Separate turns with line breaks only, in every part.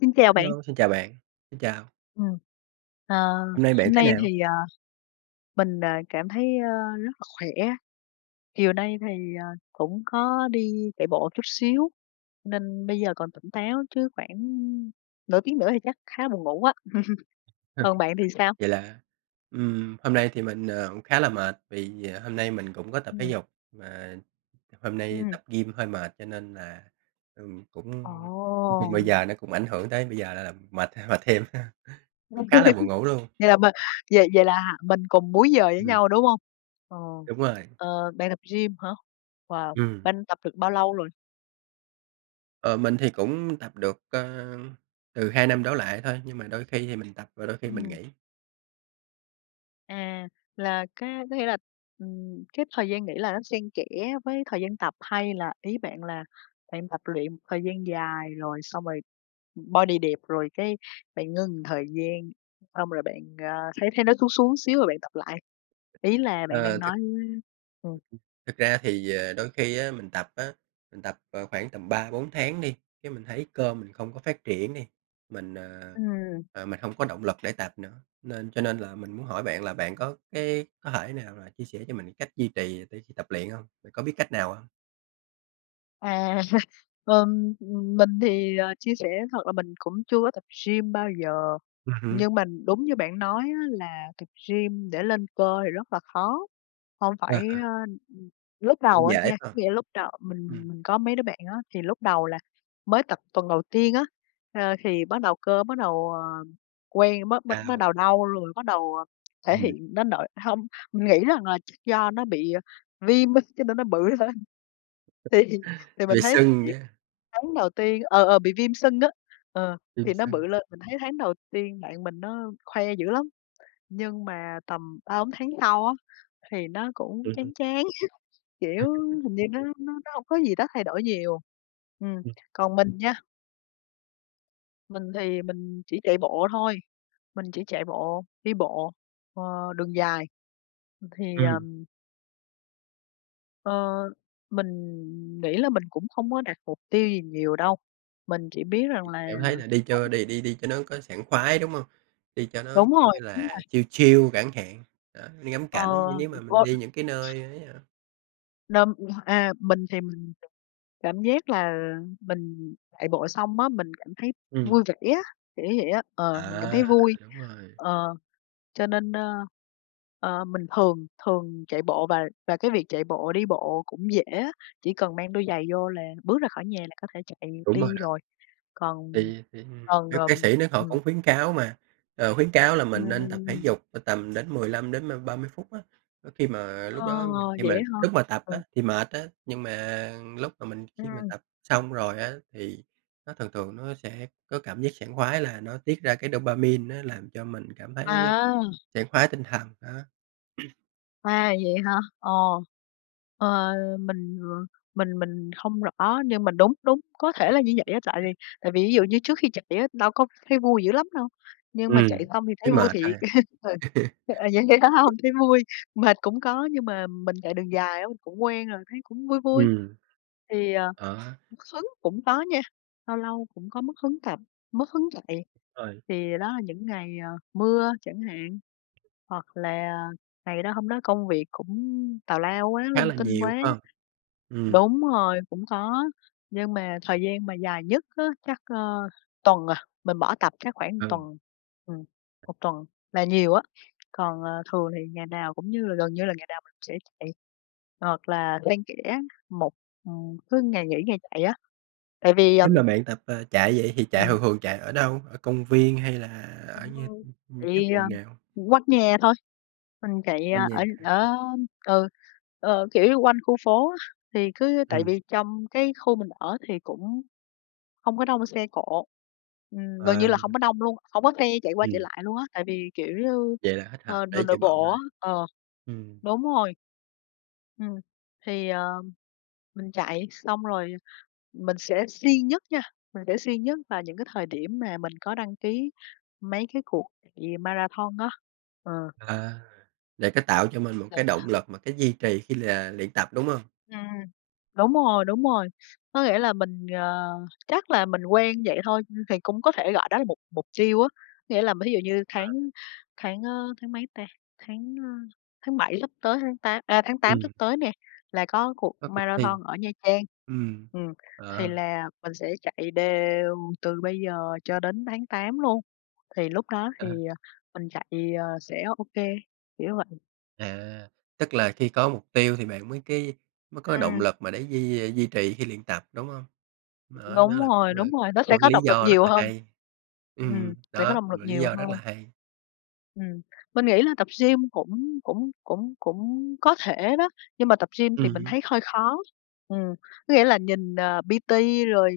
Xin chào bạn.
Hello, xin chào bạn, xin chào.
Ừm. À,
Hôm nay bạn
hôm
thế
nay
nào?
thì, à, mình, à, cảm thấy, ờ, rất là khỏe, chiều nay thì, à, cũng có đi chạy bộ một chút xíu, nên bây giờ còn tỉnh táo, chứ khoảng nửa tiếng nữa thì chắc khá là buồn ngủ á. Còn bạn thì sao?
Vậy là ừm, hôm nay thì mình, ờ, cũng khá là mệt vì, à, hôm nay mình cũng có tập thể
Ừm.
dục, mà h hôm nay
Ừm.
tập gym hơi mệt cho nên là, ừm, cũng nói chung bây
Ồ!
giờ nó cũng ảnh hưởng tới bây giờ là mệt, ờ, mệt thêm, cũng khá là buồn ngủ luôn.
Vậy là mình vậy vậy là mình cùng múi giờ với
Ừm.
nhau, đúng hông? Ờ,
Đúng rồi.
ờ, bạn tập gym hả? Wow,
Ừm.
bạn tập được bao lâu rồi?
Ờ, mình thì cũng tập được, ờ, từ 2 năm đổ lại thôi, nhưng mà đôi khi thì mình tập và đôi khi mình
Ừm.
nghỉ.
À, là cá có nghĩa là, ừm, cái thời gian nghỉ là nó xen kẽ với thời gian tập, hay là ý bạn là bạn tập luyện một thời gian dài rồi xong rồi, ừm, body đẹp rồi cái bạn ngưng một thời gian, xong rồi bạn, à, thấy thấy nó xuống xuống xíu rồi bạn tập lại? Ý là bạn đang
Ờ, thực
nói ừm.
Thực ra thì, ờ, đôi khi á mình tập á, mình tập, ờ, khoảng tầm 3-4 tháng đi, cái mình thấy cơ mình không có phát triển đi, mình, à,
Ừm.
à, mình hông có động lực để tập nữa, nên cho nên là mình muốn hỏi bạn là bạn có cái có thể nào mà chia sẻ cho mình cái cách duy trì để khi tập luyện hông? Bạn có biết cách nào hông?
À, ừm, ừm, mình thì, ờ, chia sẻ thật là mình cũng chưa có tập gym bao giờ,
Ừm hứm.
nhưng mà đúng như bạn nói, á, là tập gym để lên cơ thì rất là khó. Không
À
phải, à
há.
ừm, lúc
Nó
đầu á
dễ
nha,
hơn.
nghĩa là lúc đầu mình
Ừm.
mình có mấy đứa bạn á, thì lúc đầu là mới tập tuần đầu tiên á, ờ, thì bắt đầu, cơ bắt đầu, ờ, quen bắt bắt bắt
Đau.
đầu đau, rồi bắt đầu, à, thể
Ừm.
hiện đến nỗi hông, mình nghĩ rằng là chắc do nó bị, à, viêm á, cho nên nó bự hơn. Thì thì mình
Về
thấy thời
sưng
điểm
nhá.
tháng đầu tiên ờ, ờ, bị viêm sưng á, ờ,
Ừm,
thì nó
sao?
bự lên, mình thấy tháng đầu tiên bạn mình nó khoe dữ lắm, nhưng mà tầm 3-4 tháng sau á thì nó cũng
Ừm hứm.
chán chán, kiểu,
[unintelligible]
hình như nó nó nó hông có gì đó thay đổi nhiều. Ừm,
Ừm.
còn mình nha mình thì mình chỉ chạy bộ thôi, mình chỉ chạy bộ, đi bộ, ờ, đường dài, ừm, thì,
Ừm.
ờm Ờ, mình nghĩ là mình cũng không có đặt mục tiêu gì nhiều đâu, mình chỉ biết rằng là
Cảm thấy là đi
mỗi
cho đi đi đi cho nó có sảng khoái, đúng hông? Đi cho nó,
Đúng
kiểu
rồi,
như
đúng
là,
rồi.
chill chill chẳng hạn, đó, đi ngắm cảnh, như
Ờ
nếu mà mình đi những cái
[unintelligible]
nơi ấy, à
Đơm [unintelligible] a, mình thì mình cảm giác là, ờ, mình chạy bộ xong á, mình cảm thấy
Ừm.
vui vẻ á, kiểu như vậy á, ờ, mình cảm
À,
thấy vui.
đúng rồi.
Ờ, cho nên, a, ờ, mình thường thường chạy bộ và và cái việc chạy bộ, đi bộ cũng dễ á, chỉ cần mang đôi giày vô là bước ra khỏi nhà là có thể chạy
Đúng rồi
đi
đó.
rồi. Còn
Thì thì,
còn,
bác bác
ừm,
sĩ đó, họ
ừm.
cũng khuyến cáo mà, ờ, khuyến cáo là mình nên tập thể
Ưm.
dục, ờ, tầm đến 15 đến, ơ, 30 phút á. Khi mà lúc
Ờ,
đó khi
vậy
mà
á hả?
lúc mà tập
Ừm.
á, thì mệt á, nhưng mà lúc mà mình khi mà
Ừm.
tập xong rồi á, thì, nó thường thường nó sẽ có cảm giác sảng khoái là nó tiết ra cái dopamine, nó làm cho mình cảm thấy
À!
sảng khoái tinh thần đó.
À, vậy hả? Ờ, ờ, mình, ờ, mình mình không rõ nhưng mà đúng đúng, có thể là như vậy á. Tại vì tại vì ví dụ như trước khi chạy á, đâu có thấy vui dữ lắm đâu nhưng mà
Ừm,
chạy xong thì
thấy
thấy vui
mệt thôi.
thiệt. [unintelligible] Ờ, vậy vậy phải hông? Thấy vui, mệt cũng có nhưng mà mình chạy đường dài á, mình cũng quen rồi, thấy cũng vui vui.
Ừm.
Thì, ờ,
Ờ.
mất hứng cũng có nha, lâu lâu cũng có mất hứng tập, mất hứng chạy.
Ơi.
Thì đó là những ngày, ờ, mưa chẳng hạn hoặc là ngày đó, hôm đó công việc cũng tào lao quá,
Khá
linh
là
tinh
nhiều,
quá.
phải hông? Ừm.
Đúng rồi, cũng có. Nhưng mà thời gian mà dài nhất á, chắc, ờ, tuần, à, mình bỏ tập chắc khoảng
Ừ.
tuần. Ừm, 1 tuần là nhiều á. Còn, ờ, thường thì ngày nào cũng như gần như là ngày nào mình cũng sẽ chạy hoặc là xen kẽ một ừm, cứ ngày nghỉ, ngày chạy á. Tại vì,
Nếu
ừm
mà bạn tập, ờ, chạy vậy, thì chạy
Ừm.
thường thường chạy ở đâu? Ở công viên hay là ở
Đúng
những
rồi.
những những cái
Chạy, à,
vùng nào?
quanh nhà thôi. Mình chạy, ờ,
Quanh nhà hả?
ở ở ừ, ờ, kiểu như, quanh khu phố á. Thì cứ tại
Ừm.
vì trong cái khu mình ở thì cũng hông có đông xe cộ. Ừm, gần như
À.
là hông có đông luôn hông có xe chạy qua chạy
Ừm.
lại luôn á. Tại vì, kiểu như,
Vậy là thích hợp
ờ,
để
đường nội
chạy bộ
bộ á.
rồi.
Ờ,
Ừm.
đúng rồi. Ừm, thì, à, mình chạy xong rồi mình sẽ siêng nhất nha, mình sẽ siêng nhất vào những cái thời điểm mà mình có đăng ký mấy cái cuộc chạy marathon á. Ờ.
À, để cái tạo cho mình một cái động
[unintelligible]
lực mà cái duy trì khi là luyện tập, đúng hông?
Ừm, đúng rồi, đúng rồi. Có nghĩa là mình, ờ, chắc là mình quen vậy thôi, thì cũng có thể gọi đó là mục mục tiêu á. Nghĩa là, thí dụ như tháng
À.
tháng, ơ, tháng mấy ta, tháng, ơ, tháng 7 sắp tới tháng tá ơ, tháng 8 sắp
Ừm.
tới nè, là có cuộc
Có cuộc thi.
marathon ở Nha Trang.
Ừm.
Ừm, thì
À.
là, mình sẽ chạy đều từ bây giờ cho đến tháng 8 luôn. Thì lúc đó thì, ờ, mình chạy, ờ, sẽ OK, kiểu vậy.
À, tức là khi có mục tiêu thì bạn mới cái mới có động
Ừm.
lực mà để duy duy trì khi luyện tập, đúng hông? Đó đó,
Đúng
là
rồi,
cũng là,
đúng rồi, nó
có
sẽ
một
có
lý
động lực
do rất
nhiều
là
hơn.
hay.
Ừm,
Ừm,
sẽ có
đó,
động
một
lực
lý
nhiều
do rất
hơn.
là hay.
Ừm, mình nghĩ là tập gym cũng cũng cũng cũng có thể đó, nhưng mà tập gym thì
Ừm
mình
hứm.
thấy hơi khó. Ừm, có nghĩa là nhìn, ờ, PT rồi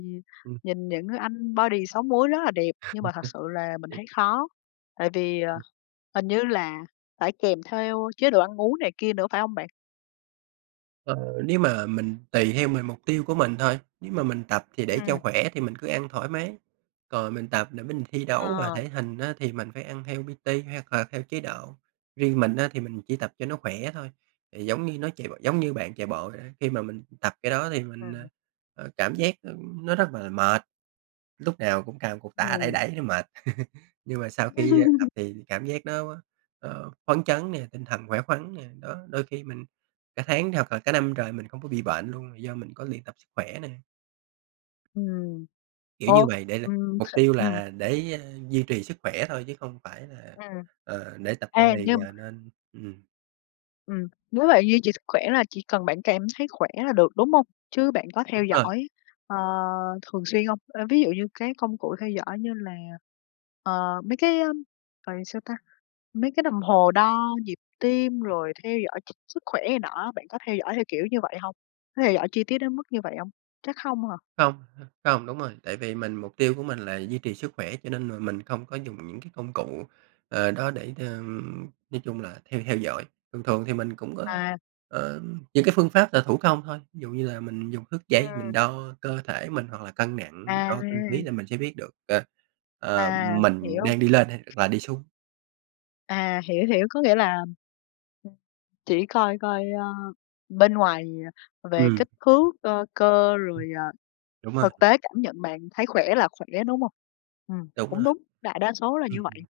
Ừm.
nhìn những anh body 6 múi rất là đẹp, nhưng mà thật sự là mình thấy
[unintelligible]
khó. Tại vì, ờ,
Ừm.
hình như là phải kèm theo chế độ ăn uống này kia nữa phải hông bạn?
Ờ, nếu mà mình tùy theo mình, mục tiêu của mình thôi. Nếu mà mình tập thì để cho
Ừm.
khỏe thì mình cứ ăn thoải mái, còn mình tập để mình thi đấu mà
Ờ.
thể hình, á, thì mình phải ăn theo PT hoặc là theo chế độ. Riêng mình, á, thì mình chỉ tập cho nó khỏe thôi, thì giống như nó chạy b giống như bạn chạy bộ vậy, á, khi mà mình tập cái đó thì mình,
Ừm.
à, cảm giác, ừm, nó rất là mệt, lúc nào cũng cầm cục tạ đẩy
Ừm.
đẩy nó mệt. Nhưng mà sau khi tập thì cảm giác nó, ờ, phấn chấn nè, tinh thần khỏe khoắn nè, đó, đôi khi mình cả tháng hoặc là cả năm trời mình không có bị bệnh luôn, là do mình có luyện tập sức khỏe nè.
Ừm.
Kiểu như
Ô.
vậy, để l
Ừm,
mục tiêu
ừm.
là để, a, duy trì sức khỏe thôi chứ không phải là,
Ừm.
ờ, để tập
Ê,
body,
nhưng m
à, nên ừm.
Ừm, nếu vậy duy trì sức khỏe là chỉ cần bạn cảm thấy khỏe là được, đúng hông? Chứ bạn có theo
Đúng rồi.
dõi, ờ, thường xuyên hông? Ơ, ví dụ như cái công cụ theo dõi như là, ờ, mấy cái, ưm, gọi là, sao ta, mấy cái đồng hồ đo nhịp tim rồi theo dõi ch sức khỏe này nọ á, bạn có theo dõi theo kiểu như vậy hông? Có theo dõi chi tiết đến mức như vậy hông? Chắc hông hả?
Hông, h hông, đúng rồi, tại vì mình mục tiêu của mình là duy trì sức khỏe, cho nên là mình không có dùng những cái công cụ, ờ, đó để, ờm, nói chung là theo theo dõi. Thường thường thì mình cũng có,
À.
ờ, những cái phương pháp là thủ công thôi, ví dụ như là mình dùng thước dây mình
Ừm.
đo cơ thể mình hoặc là cân nặng,
À!
đo cân ký là mình sẽ biết được, ờ, ờ,
À,
mình
hiểu.
đang đi lên hay là đi xuống.
À, hiểu, hiểu, có nghĩa là chỉ coi coi, ơ, bên ngoài, ờ, về
Ừm.
kích thước, ờ, cơ,
Ừm.
rồi, à,
Đúng rồi.
thực tế cảm nhận bạn thấy khỏe là khỏe, đúng hông? Ừm,
Đúng
cũng
rồi.
đúng, đại đa số là
Ừm
như vậy.
hứm.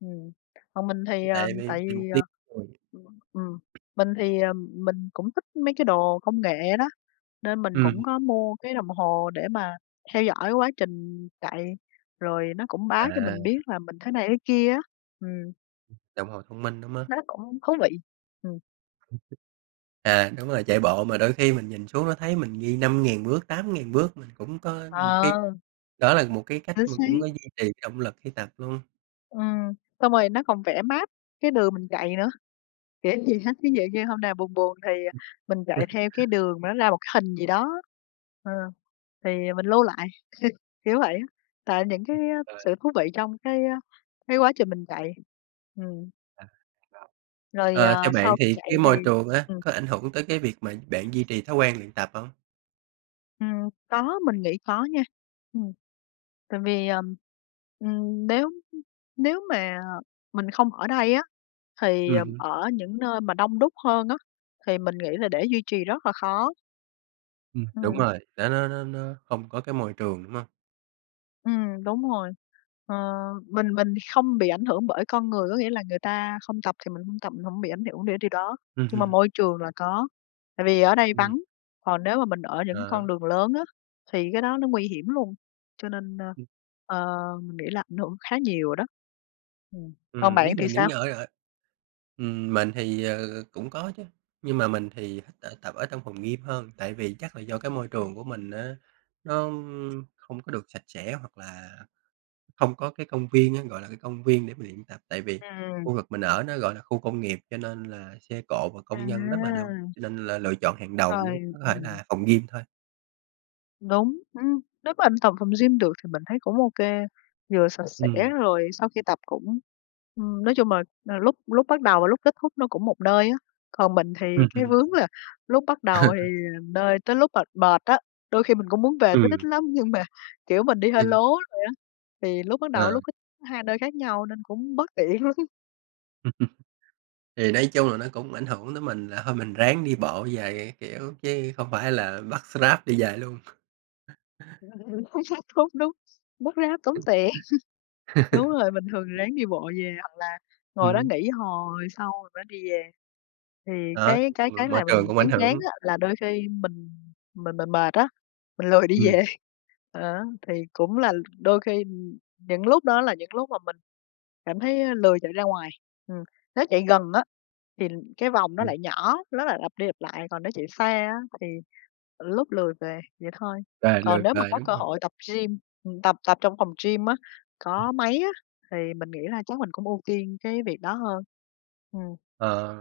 Ừm, còn mình thì,
Cũng
ờ,
tại vì
tại
vì mục
vì,
tiêu
ờ
thôi.
ừm, ừm, mình thì, ờ, mình cũng thích mấy cái đồ công nghệ đó, nên mình cũng
Ừm.
có mua cái đồng hồ để mà theo dõi quá trình chạy, rồi nó cũng báo cho mình
À.
biết là mình thế này thế kia á. Ừm.
Đồng hồ thông minh, đúng á.
Nó cũng thú vị, ừm.
À, đúng rồi, chạy bộ, mà đôi khi mình nhìn xuống nó thấy mình ghi 5.000 bước, 8.000 bước, mình cũng có một cái
Ờ.
đó là một cái cách
Chính
mà cũng có duy
xác.
trì cái động lực khi tập luôn.
Ừm, xong rồi nó còn vẽ map cái đường mình chạy nữa, kiểu gì ha ví dụ như hôm nào buồn buồn thì, ờ, mình chạy theo cái đường mà nó ra một cái hình gì đó, ờ, thì mình lưu lại, kiểu vậy á, tại những cái, ơ,
Ờ.
sự thú vị trong cái, ơ, cái quá trình mình chạy, ừm.
Ờ. [unintelligible]
Rồi,
Ờ,
à,
theo bạn
sau khi
thì,
chạy
cái
thì
môi trường á,
ừm.
có ảnh hưởng tới cái việc mà bạn duy trì thói quen luyện tập hông?
Ừm. Có, mình nghĩ có nha. Ừm. Tại vì, ờm, ừm, nếu, ưm, nếu mà mình không ở đây á thì,
Ừm
ừm,
hứm.
ở những nơi mà đông đúc hơn á, thì mình nghĩ là để duy trì rất là khó.
Ừm, đúng
Ừm.
rồi. Nó nó nó nó không có cái môi trường, đúng hông?
Ừm, đúng rồi. Ờ, mình mình thì không bị ảnh hưởng bởi con người, có nghĩa là người ta không tập thì mình hông tập, mình hổng bị ảnh hưởng để điều đó.
Ừm
Nhưng mà
hưm.
môi trường là có, tại vì ở đây
Ừm.
vắng, còn nếu mà mình ở những
À
con
há.
đường lớn á, thì cái đó nó nguy hiểm luôn, cho nên, ơ,
Ưm.
ờ, mình nghĩ là ảnh hưởng khá nhiều đó. Ừm. Còn
Ừm,
bạn
nếu
thì
mà những
sao?
nh ở ở ừm, mình thì, ờ, cũng có chứ, nhưng mà mình thì thích ở tập ở trong phòng gym hơn. Tại vì chắc là do cái môi trường của mình á nó, ưm, không có được sạch sẽ, hoặc là hông có cái công viên á, gọi là, cái công viên để mình luyện tập. Tại vì
Ừm.
khu vực mình ở nó, gọi là, khu công nghiệp, cho nên là xe cộ và công nhân rất là đông,
À!
nên n là lựa chọn hàng đầu n
Rồi,
có thể
ừm.
là phòng gym thôi.
Đúng, ưm, nếu mà tập phòng gym được thì mình thấy cũng ô kê, vừa sạch sẽ
Ừm.
rồi sau khi tập cũng, ừm, nói chung là, ờ, lúc lúc bắt đầu và lúc kết thúc nó cũng một nơi á. Còn mình thì
Ừm
cái
hứm.
vướng là lúc bắt đầu thì một nơi, tới lúc mệt mệt á, đôi khi mình cũng muốn về tới đích
Ừm.
lắm nhưng mà, kiểu, mình đi hơi lố
Ừm.
rồi á, thì lúc bắt đầu với
Ờ.
lúc kết thúc hai nơi khác nhau, nên cũng bất tiện lắm.
Thì nói chung là nó cũng ảnh hưởng tới mình là thôi mình ráng đi bộ về các kiểu chứ không phải là bắt Grab đi về luôn.
Đúng, đúng, bắt Grab tốn tiền. Đúng rồi, bình thường thì ráng đi bộ về, hoặc là ngồi đó
Ừm.
nghỉ, hồi sau mình mới đi về. Thì
Đó,
cái cái cái
m môi
làm
trường
mình
cũng ảnh
chán chán,
hưởng.
á, là đôi khi mình mình mình mệt á, mình lười đi
Ừm.
về, á, thì cũng là đôi khi những lúc, đó, là, những lúc mà mình cảm thấy, a, lười chạy ra ngoài. Ừm, nếu chạy gần, á, thì cái vòng nó
Ừm.
lại nhỏ, nó lại lặp đi, lặp lại, còn nếu chạy xa, á, thì, lúc lười về, vậy thôi.
Về lười
Còn nếu mà
về,
có
đúng
cơ
hông?
hội tập gym ừm, tập tập trong phòng gym á,
Ừm.
có máy á, thì mình nghĩ là chắc mình cũng ưu tiên cái việc đó hơn. Ừm.
Ờ.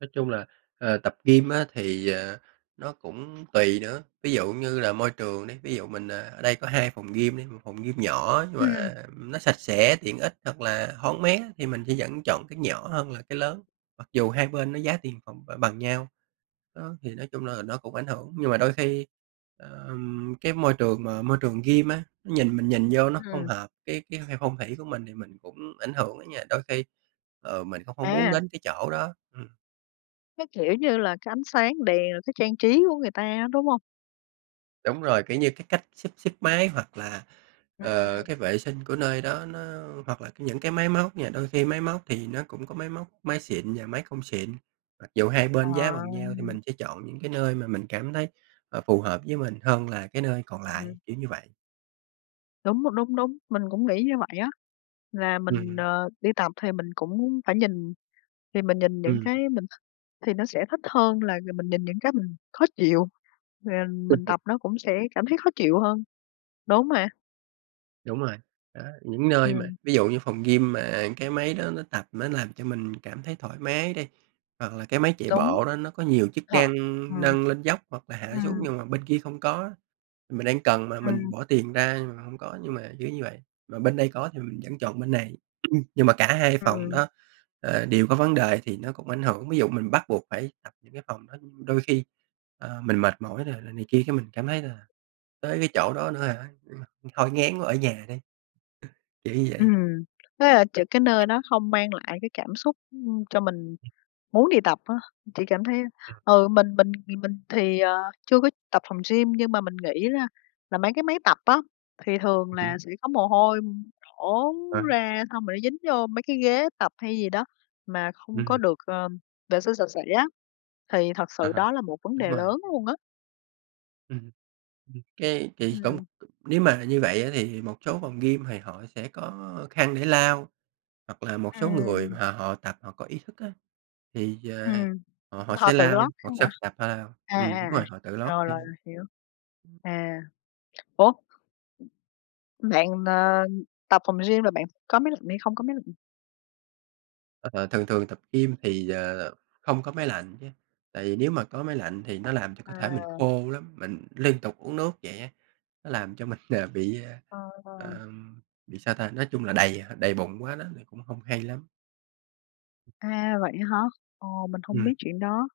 Nói chung là, ờ, tập gym á thì, ờ, nó cũng tùy nữa, ví dụ như là môi trường đi, ví dụ mình, ờ, ở đây có 2 phòng gym đi, 1 phòng gym nhỏ nhưng mà,
Ừm.
ừm, nó sạch sẽ, tiện ích hoặc là thoáng mát á, thì mình sẽ vẫn chọn cái nhỏ hơn là cái lớn, mặc dù hai bên nó giá tiền phòng b bằng nhau. Đó, thì nói chung là nó cũng ảnh hưởng, nhưng mà đôi khi, ờm, cái môi trường mà môi trường gym á, nó nhìn mình nhìn vô nó không
Ừm.
hợp cái cái cái phong thủy của mình, thì mình cũng ảnh hưởng á nha, đôi khi, ờ, mình cũng không muốn
À!
đến cái chỗ đó. Ừm.
Cái, kiểu như là, cái ánh sáng đèn, rồi cách trang trí của người ta á, đúng hông?
Đúng rồi, kiểu như, cái cách xếp xếp máy hoặc là, ờ,
Ừm.
cái vệ sinh của nơi đó nó hoặc là nh những cái máy móc nha, đôi khi máy móc thì nó cũng có máy móc máy xịn và máy không xịn, mặc dù hai
Ờ.
bên giá bằng nhau thì mình sẽ chọn những cái nơi mà mình cảm thấy, ờ, phù hợp với mình hơn là cái nơi còn
Ừm.
lại, kiểu như vậy.
Đúng, m đúng, đúng, mình cũng nghĩ như vậy á, là mình,
Ừm.
ờ, đi tập thì mình cũng phải nhìn, thì mình nhìn những
Ừm.
cái mình th thì nó sẽ thích hơn là g mình nhìn những cái mình khó chịu, rồi, à, mình tập nó cũng sẽ cảm thấy khó chịu hơn, đúng mà.
Đúng rồi, đó, những nơi mà
Ừm.
ví dụ như phòng gym mà, à, cái máy đó nó tập, nó làm cho mình cảm thấy thoải mái đi, hoặc là cái máy chạy
Đúng.
bộ đó nó có nhiều chức
Ờ,
năng,
ừm.
nâng lên dốc hoặc là hạ xuống,
Ừm.
nhưng mà bên kia không có á, mình đang cần mà mình
Ừm.
bỏ tiền ra nhưng mà hông có, nhưng mà kiểu như vậy, mà bên đây có thì mình vẫn chọn bên này. Nhưng mà cả hai phòng
Ừm.
đó, ờ, đều có vấn đề thì nó cũng ảnh hưởng, ví dụ mình bắt buộc phải tập những cái phòng đó, ưm, đôi khi, ờ, mình mệt mỏi rồi là này kia cái mình cảm thấy, là, tới cái chỗ đó nữa hả? Ừm, thôi ngán quá ở nhà đi. Ờ, kiểu như vậy.
Ừm, thế là ch cái nơi đó không mang lại cái cảm xúc, ưm, cho mình
Ừm.
muốn đi tập á, thì cảm thấy
Ừm.
ừ, mình mình thì mình thì, ờ, chưa có tập phòng gym, nhưng mà mình nghĩ là là mấy cái máy tập á, thì thường
Ừm.
là sẽ có mồ hôi đổ
À.
ra, xong rồi nó dính vô mấy cái ghế tập hay gì đó mà không có
Ừm.
được, ờ, vệ sinh sạch sẽ á, thì thật
À
sự
há,
đó là một vấn
đúng
đề
rồi.
lớn luôn á.
Ừm. Ừm, cái kì cũng
Ừm.
nếu mà như vậy, á, thì, một số phòng gym thì họ sẽ có khăn để lau, hoặc là một số người
Ừm.
mà họ tập họ có ý thức, á, thì, ờ,
Ừm,
họ họ
ưm, họ
sẽ
tự lót
lau, hoặc
khăn hả?
sau khi tập à,
À, à,
ừm, đúng
à,
rồi, họ tự lót
rồi, rồi,
thêm.
rồi, hiểu. À. Ủa? Bạn, n ờ, tập phòng gym là bạn có máy lạnh hay không có máy lạnh?
Ờ, thường thường tập gym thì, ờ, không có máy lạnh nha, tại vì nếu mà có máy lạnh thì nó làm cho cơ thể mình
À.
khô lắm, mình liên tục uống nước vậy á, nó làm cho mình, ờ, bị, ờ,
Ờ, ờ.
ờ, bị sao ta, nói chung là đầy đầy bụng quá đó thì cũng hông hay lắm.
À, vậy á hả? Ồ, mình hông
Ừm.
biết chuyện đó.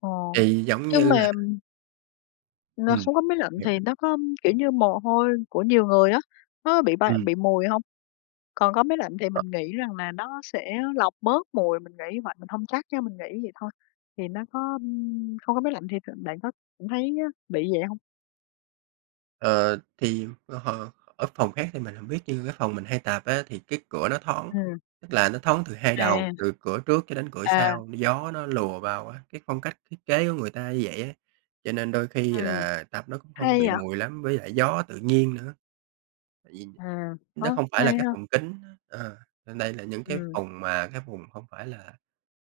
Ồ,
Thì giống
nhưng
như là
mà N
Ừm.
không có máy lạnh thì
[unintelligible]
nó có kiểu như mồ hôi của nhiều người á, nó bị bay
Ừm.
bị mùi hông? Còn có máy lạnh thì
Ờ.
mình nghĩ rằng là nó sẽ lọc bớt mùi, mình nghĩ vậy, mình hông chắc nha, mình nghĩ vậy thôi, thì nó có không có máy lạnh thì tự bạn có thấy bị vậy hông?
Ờ, thì, ờ, h ở phòng khác thì mình hổng biết như cái phòng mình hay tập, á, thì cái cửa nó thoáng,
Ừm.
tức là nó thoáng từ hai đầu,
À.
từ cửa trước cho đến cửa
À.
sau, gió nó lùa vào á, cái phong cách thiết kế của người ta như vậy á, cho nên đôi khi
Ừm,
là tập nó cũng không có
hay
bị
vậy.
mùi lắm với lại gió tự nhiên nữa. Tại vì,
À,
nó
có,
không phải là
hay
cái
ha.
phòng kín á, ờ, nên đây là những cái
Ừm.
vùng mà cái vùng hông phải là,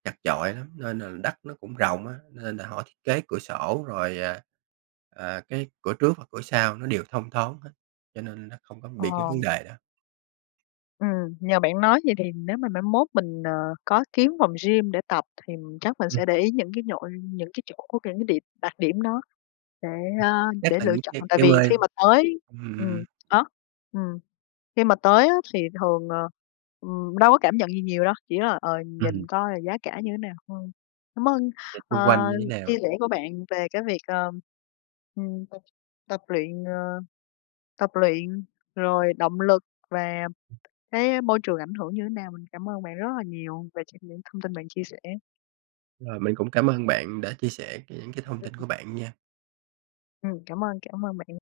chặt chội lắm nên là đất nó cũng rộng á, nên là họ thiết kế cửa sổ rồi, à, à, cái cửa trước hoặc cửa sau nó đều thông thoáng hết, cho nên nó không có bị cái vấn
Ờ.
đề đó.
Ừm, nhờ bạn nói vậy thì nếu mà mai mốt mình, ờ, có kiếm phòng gym để tập, thì, chắc mình
Ừm.
sẽ để ý những cái nhội những cái chỗ của cái điểm đặc điểm đó để, a,
Chắc
để
là
lựa
những
chọn
cái
tại
cái
vì khi
[unintelligible]
mà tới
ừm.
ừm, á, ừm, khi mà tới, á, thì thường, ờ, ừm, đâu có cảm nhận gì nhiều đâu, chỉ là, ờ, nhìn
Ừm.
coi là giá cả như thế nào thôi. Cảm ơn,
Nhìn xung quanh
ờ,
như thế nào?
chia sẻ của bạn về cái việc, ờ, ừm, tập tập luyện, ờ, tập luyện, rồi động lực và cái, a, môi trường ảnh hưởng như thế nào. Mình cảm ơn bạn rất là nhiều về ch những thông tin bạn chia sẻ.
Rồi, mình cũng cảm ơn bạn đã chia sẻ cái những cái thông tin của
[unintelligible]
bạn nha.
Ừm, cảm ơn, cảm ơn bạn.